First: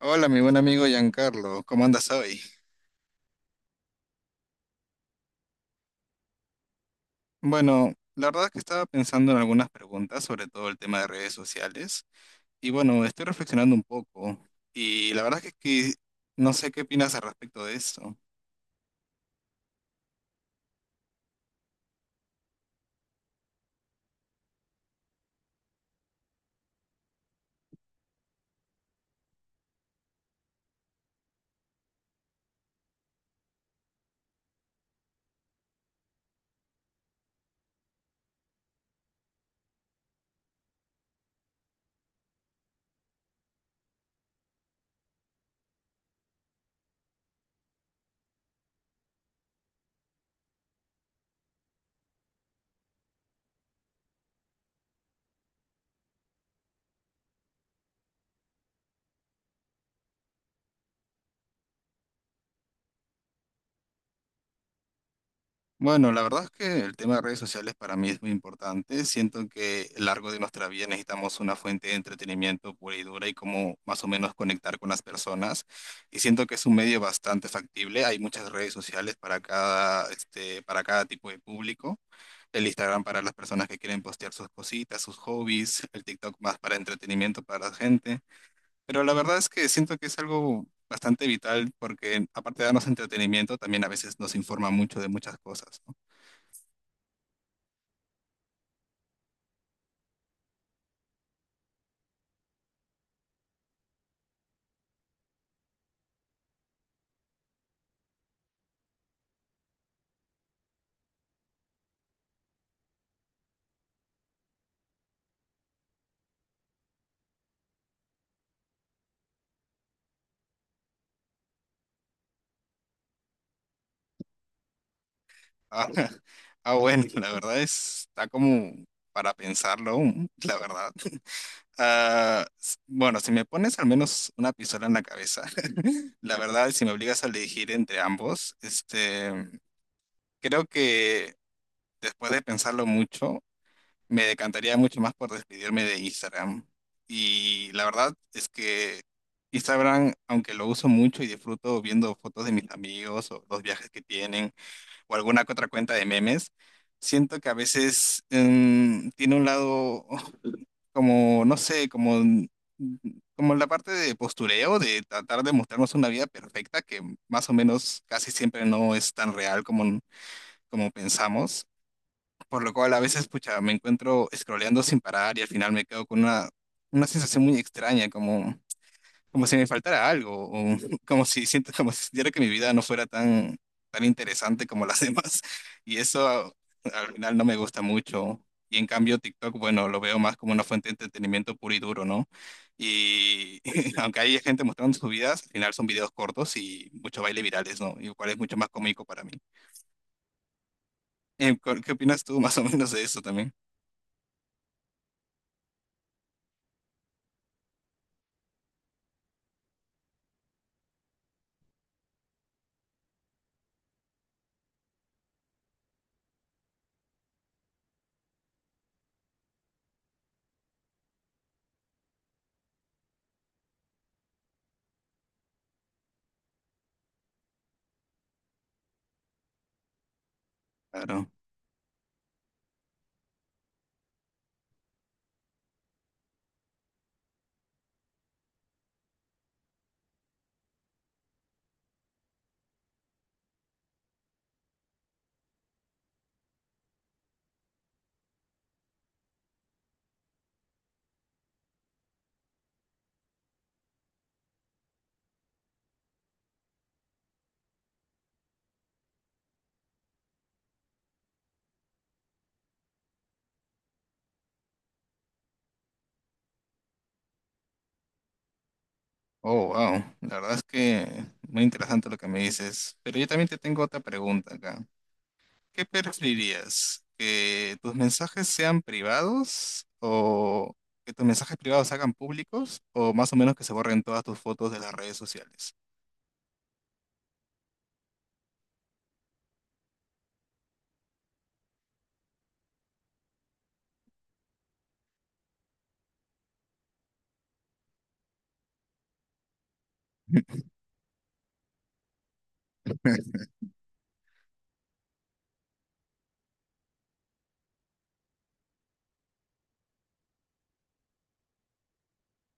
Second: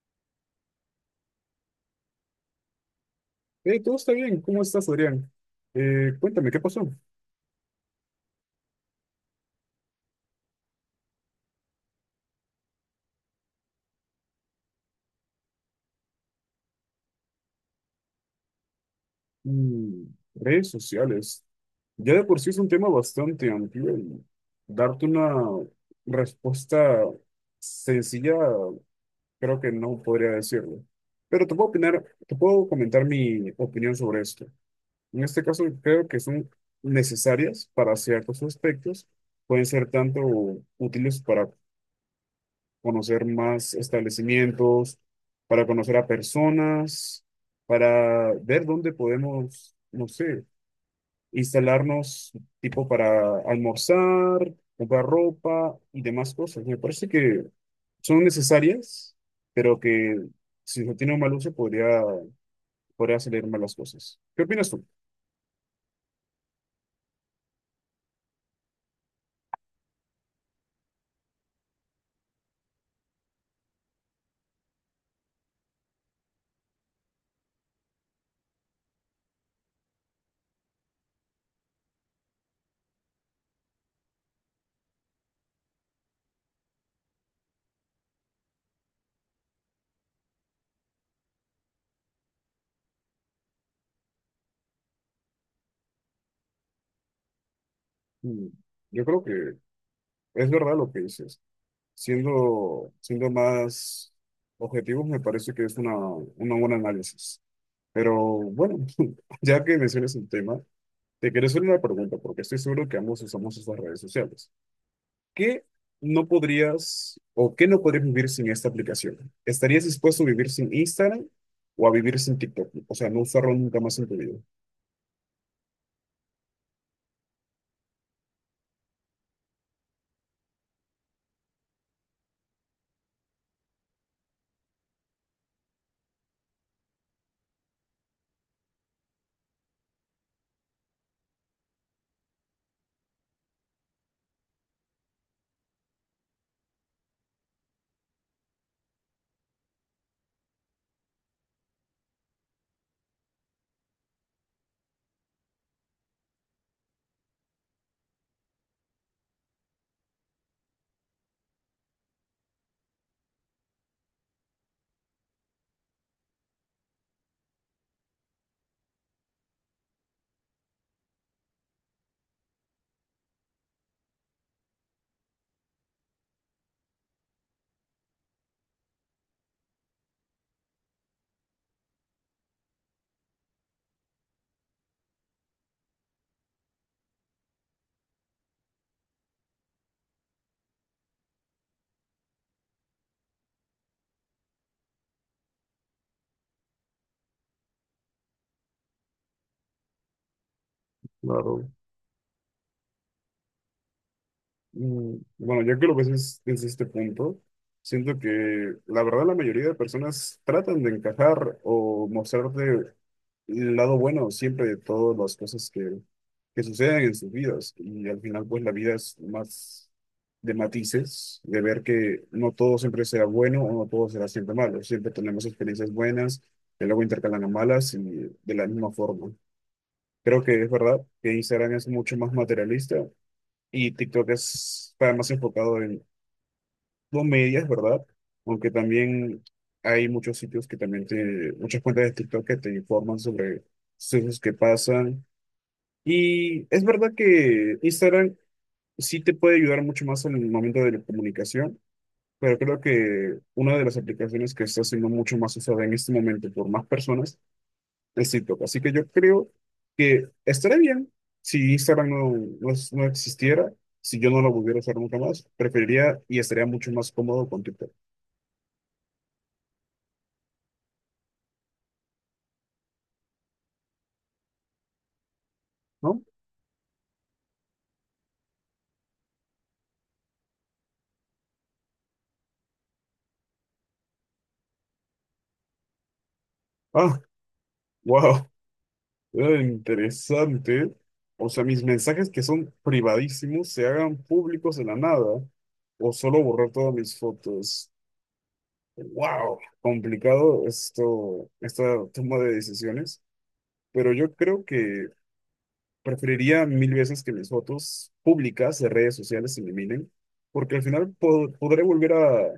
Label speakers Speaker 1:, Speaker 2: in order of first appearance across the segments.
Speaker 1: Hola, mi buen amigo Giancarlo, ¿cómo andas hoy?
Speaker 2: Todo está bien. ¿Cómo estás, Adrián? Cuéntame, ¿qué pasó?
Speaker 1: Bueno, la verdad es que estaba pensando en algunas preguntas, sobre todo el tema de redes sociales, y bueno, estoy reflexionando un poco, y la verdad es que no sé qué opinas al respecto de esto.
Speaker 2: Mm, redes sociales. Ya de por sí es un tema bastante amplio y darte una respuesta sencilla creo que no podría decirlo. Pero te puedo opinar, te puedo comentar mi opinión sobre esto. En este caso creo que son necesarias para ciertos aspectos. Pueden ser tanto útiles para conocer más establecimientos, para conocer a personas, para ver dónde podemos, no sé, instalarnos, tipo para almorzar, comprar ropa y demás cosas. Me parece que son necesarias, pero que si no tiene un mal uso podría salir mal las cosas. ¿Qué opinas tú?
Speaker 1: Bueno, la verdad es que el tema de redes sociales para mí es muy importante. Siento que a lo largo de nuestra vida necesitamos una fuente de entretenimiento pura y dura y cómo más o menos conectar con las personas. Y siento que es un medio bastante factible. Hay muchas redes sociales para cada tipo de público. El Instagram para las personas que quieren postear sus cositas, sus hobbies, el TikTok más para entretenimiento para la gente. Pero la verdad es que siento que es algo bastante vital porque aparte de darnos entretenimiento, también a veces nos informa mucho de muchas cosas, ¿no?
Speaker 2: Mm, Yo creo que es verdad lo que dices. Siendo más objetivos, me parece que es una buena análisis. Pero bueno, ya que mencionas el tema, te quiero hacer una pregunta, porque estoy seguro que ambos usamos estas redes sociales. ¿Qué no podrías o qué no podrías vivir sin esta aplicación? ¿Estarías dispuesto a vivir sin Instagram o a vivir sin TikTok? O sea, no usarlo nunca más en tu vida.
Speaker 1: Ah, ah, bueno, la verdad está como para pensarlo aún, la verdad. Ah, bueno, si me pones al menos una pistola en la cabeza, la verdad, si me obligas a elegir entre ambos, creo que después de pensarlo mucho, me decantaría mucho más por despedirme de Instagram. Y la verdad es que Instagram, aunque lo uso mucho y disfruto viendo fotos de mis amigos o los viajes que tienen, o alguna que otra cuenta de memes, siento que a veces tiene un lado como, no sé, como la parte de postureo, de tratar de mostrarnos una vida perfecta que más o menos casi siempre no es tan real como, como pensamos. Por lo cual a veces, pucha, me encuentro scrolleando sin parar y al final me quedo con una sensación muy extraña, como si me faltara algo, o como si sintiera que mi vida no fuera tan interesante como las demás. Y eso al final no me gusta mucho. Y en cambio TikTok, bueno, lo veo más como una fuente de entretenimiento puro y duro, ¿no? Y aunque hay gente mostrando sus vidas, al final son videos cortos y mucho baile virales, ¿no? Y lo cual es mucho más cómico para mí.
Speaker 2: Claro.
Speaker 1: ¿Qué opinas tú más o menos de eso también?
Speaker 2: Bueno, ya que lo ves, desde este punto, siento que la verdad la mayoría de personas tratan de encajar o mostrarte el lado bueno siempre de todas las cosas que suceden en sus vidas. Y al final, pues la vida es más de matices, de ver que no todo siempre será bueno o no todo será siempre malo. Siempre tenemos experiencias buenas, que luego intercalan a malas y de la misma forma. Creo que es verdad
Speaker 1: Claro.
Speaker 2: que Instagram es mucho más materialista y TikTok es, está más enfocado en comedias, ¿verdad? Aunque también hay muchos sitios que también te, muchas cuentas de TikTok que te informan sobre sucesos que pasan. Y es verdad que Instagram sí te puede ayudar mucho más en el momento de la comunicación, pero creo que una de las aplicaciones que está siendo mucho más usada en este momento por más personas es TikTok. Así que yo creo que estaría bien si Instagram no existiera, si yo no lo volviera a usar nunca más, preferiría y estaría mucho más cómodo con TikTok,
Speaker 1: Oh, wow. La verdad es que muy interesante lo que me dices. Pero yo también te tengo otra pregunta acá. ¿Qué
Speaker 2: ¿no?
Speaker 1: preferirías? ¿Que tus mensajes sean privados o que tus mensajes privados se hagan públicos o más o menos que se borren todas tus fotos de las redes sociales?
Speaker 2: Ah, wow, interesante. O sea, mis mensajes que son privadísimos se hagan públicos de la nada o solo borrar todas mis fotos. Wow, complicado esto, esta toma de decisiones, pero yo creo que preferiría mil veces que mis fotos públicas de redes sociales se eliminen, porque al final podré volver a,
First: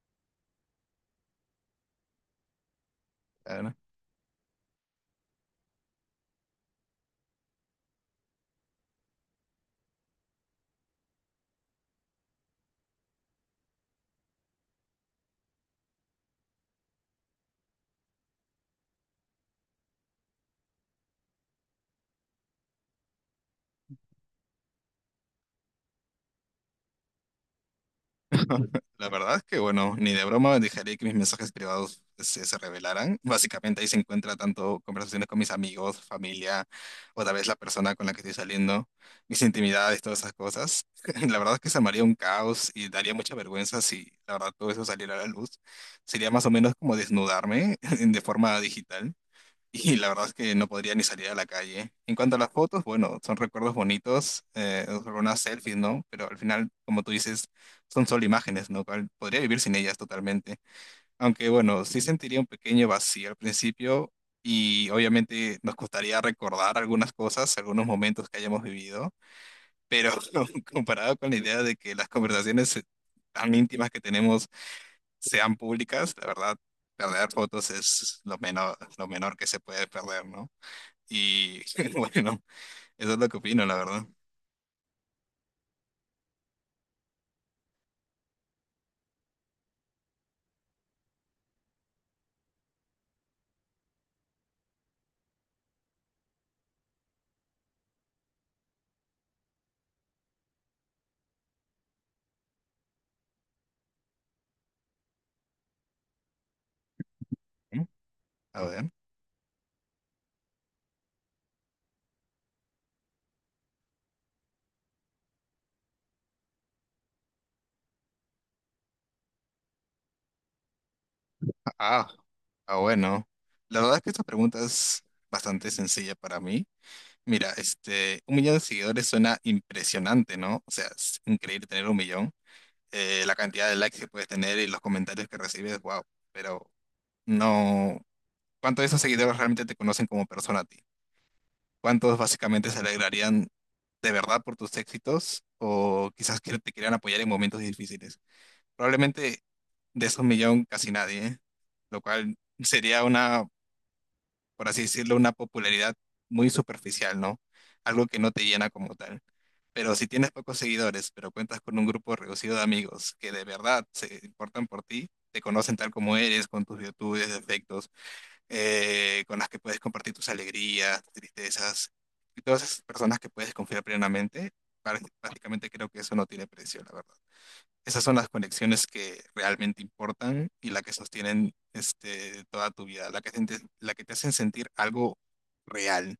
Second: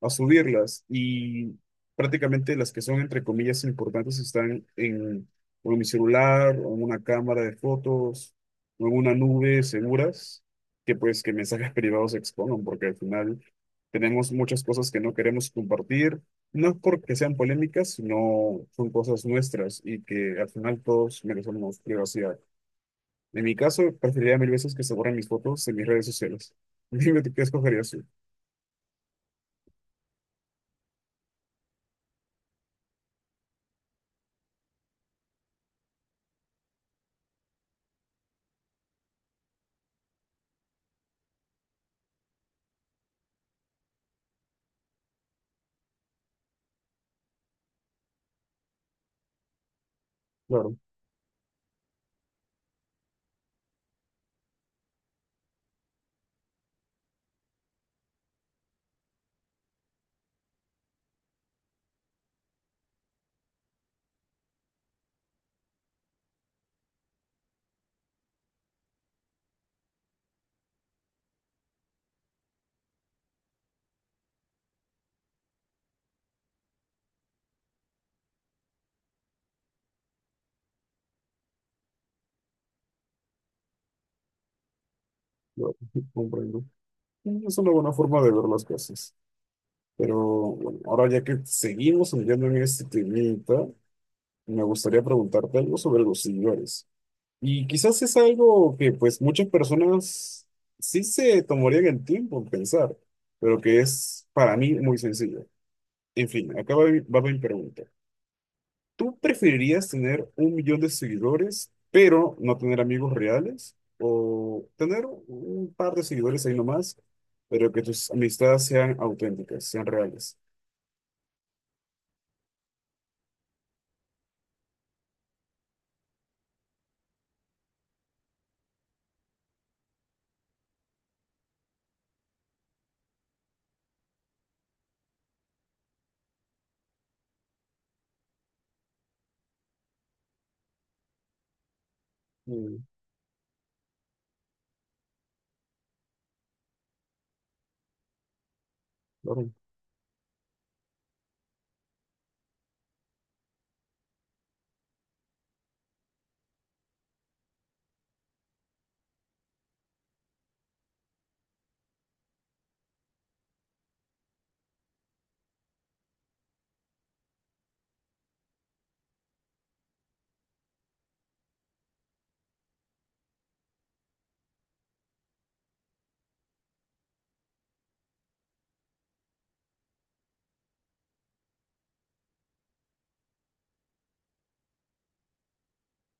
Speaker 2: a subirlas y prácticamente las que son, entre comillas,
Speaker 1: Claro.
Speaker 2: importantes están en, o en mi celular, o en una cámara de fotos, o en una nube seguras, que pues que mensajes privados se expongan, porque al final tenemos muchas cosas que no queremos compartir, no es porque sean polémicas, sino son cosas nuestras y que al final todos merecemos privacidad. En mi caso, preferiría mil veces que se borren mis fotos en mis redes sociales. Dime tú qué escogerías tú.
Speaker 1: La verdad es que, bueno, ni de broma dejaría que mis mensajes privados se revelaran. Básicamente ahí se encuentra tanto conversaciones con mis amigos, familia, o tal vez la persona con la que estoy saliendo, mis intimidades, todas esas cosas. La verdad es que se armaría un caos y daría mucha vergüenza si la verdad todo eso saliera a la luz. Sería más o menos como desnudarme de forma digital. Y la verdad es que no
Speaker 2: Claro,
Speaker 1: podría ni salir a la calle. En cuanto a las fotos, bueno, son recuerdos bonitos, algunas selfies, ¿no? Pero al final, como tú dices, son solo imágenes, ¿no? Cual- Podría vivir sin ellas totalmente. Aunque bueno, sí sentiría un pequeño vacío al principio y obviamente nos costaría recordar algunas cosas, algunos momentos que hayamos vivido, pero comparado con la idea de que las conversaciones tan íntimas que tenemos sean públicas, la verdad, perder fotos es lo menor que se puede perder, ¿no? Y bueno, eso es lo que opino, la verdad.
Speaker 2: claro, comprendo. Es una buena forma de ver las cosas. Pero bueno, ahora ya que seguimos enviando en este temita, me gustaría preguntarte algo sobre los seguidores. Y quizás es algo que pues muchas personas sí se tomarían el tiempo en pensar, pero que es para mí muy sencillo. En fin, acá va, va mi
Speaker 1: ¿Mm?
Speaker 2: pregunta.
Speaker 1: A ver.
Speaker 2: ¿Tú preferirías tener un millón de seguidores, pero no tener amigos reales? ¿O tener un par de seguidores ahí nomás, pero que tus amistades sean auténticas, sean reales?
Speaker 1: Ah, ah, bueno. La verdad es que esta pregunta es bastante sencilla para mí. Mira, un millón de seguidores suena impresionante, ¿no? O sea, es increíble tener un millón. La cantidad de likes que puedes tener y los comentarios que recibes, wow. Pero no, ¿cuántos de esos seguidores realmente te conocen como persona a ti? ¿Cuántos básicamente se
Speaker 2: Mm,
Speaker 1: alegrarían de verdad por tus éxitos o quizás que te quieran apoyar en momentos difíciles? Probablemente
Speaker 2: claro,
Speaker 1: de esos millón casi nadie, ¿eh? Lo cual sería una, por así decirlo, una popularidad muy superficial, ¿no? Algo que no te llena como tal. Pero si tienes pocos seguidores, pero cuentas con un grupo reducido de amigos que de verdad se importan por ti, te conocen tal como eres, con tus virtudes, defectos, con las que puedes compartir tus alegrías, tus tristezas, y todas esas personas que puedes confiar plenamente, prácticamente creo que eso no tiene precio, la verdad. Esas son las conexiones que realmente importan y la que sostienen toda tu vida, la que te hacen sentir algo real.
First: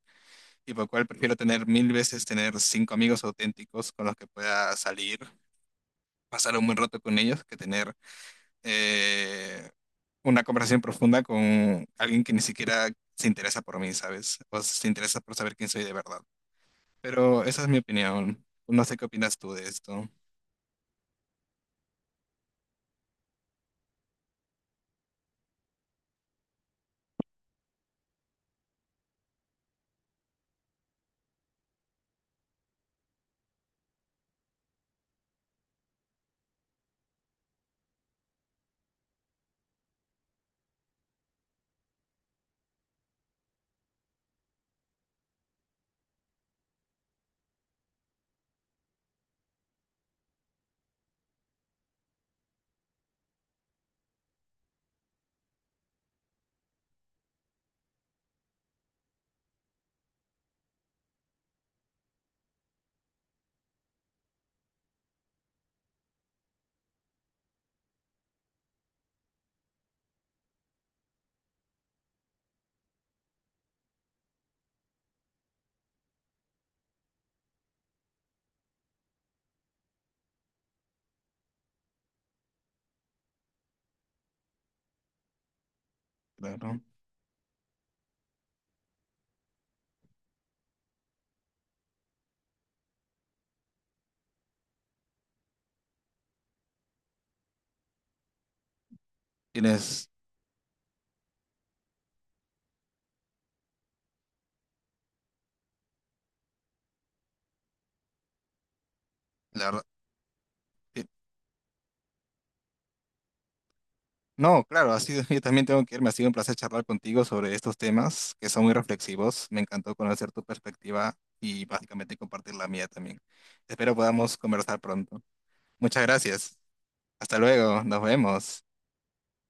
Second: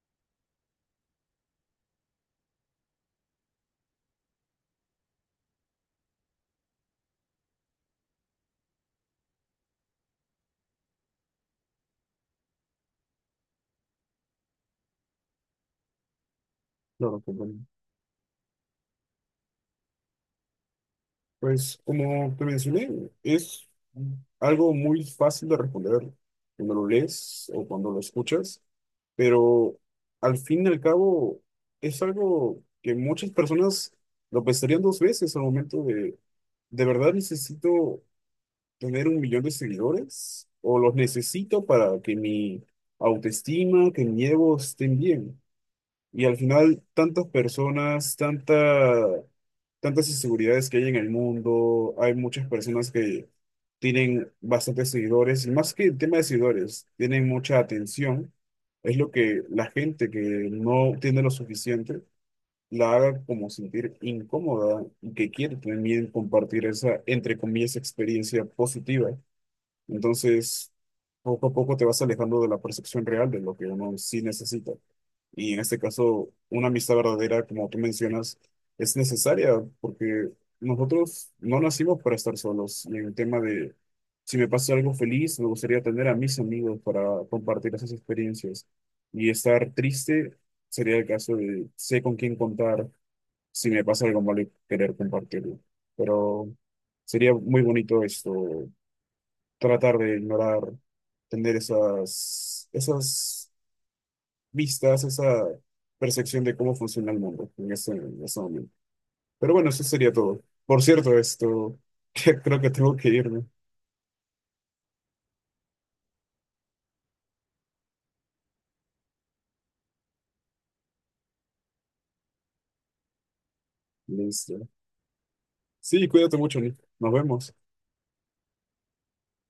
Speaker 1: Y por lo cual prefiero tener mil veces tener cinco amigos auténticos con los que pueda salir, pasar un buen rato con ellos, que tener eh, una conversación profunda con alguien que ni siquiera se interesa por mí, ¿sabes? O se interesa por saber quién soy de verdad.
Speaker 2: claro,
Speaker 1: Pero esa
Speaker 2: comprendo.
Speaker 1: es mi opinión. No sé qué opinas tú de esto.
Speaker 2: Pues como te mencioné, es algo muy fácil de responder cuando lo lees o cuando lo escuchas, pero al fin y al cabo es algo que muchas personas lo pensarían dos veces al momento de ¿De verdad necesito tener un millón de seguidores? ¿O los necesito para que mi autoestima, que mi ego estén bien? Y al final, tantas personas, tantas inseguridades que hay en el mundo, hay muchas personas que tienen bastantes seguidores, y más que el tema de seguidores, tienen mucha atención. Es lo que la gente que no tiene lo suficiente la haga como sentir incómoda y que quiere también compartir esa, entre comillas, experiencia positiva. Entonces, poco a poco te vas alejando de la percepción real de lo que uno sí necesita. Y en este caso, una amistad verdadera, como tú mencionas, es necesaria porque nosotros no nacimos para estar solos. Y en el tema de, si me pasa algo feliz, me gustaría tener a mis amigos
Speaker 1: Claro.
Speaker 2: para compartir esas experiencias. Y estar triste sería el caso de sé con quién contar, si me pasa algo malo y querer compartirlo. Pero sería muy bonito esto, tratar
Speaker 1: Tienes,
Speaker 2: de ignorar, tener esas vistas, esa percepción de cómo funciona el mundo en ese momento. Pero
Speaker 1: la
Speaker 2: bueno,
Speaker 1: verdad,
Speaker 2: eso sería todo. Por cierto, esto, creo que tengo que irme.
Speaker 1: No, claro, yo también tengo que irme. Ha sido un placer charlar contigo sobre estos temas que son muy reflexivos. Me encantó conocer tu perspectiva y básicamente compartir la mía también. Espero podamos
Speaker 2: Listo.
Speaker 1: conversar pronto. Muchas
Speaker 2: Sí, cuídate
Speaker 1: gracias.
Speaker 2: mucho, Nick. Nos
Speaker 1: Hasta
Speaker 2: vemos.
Speaker 1: luego. Nos vemos.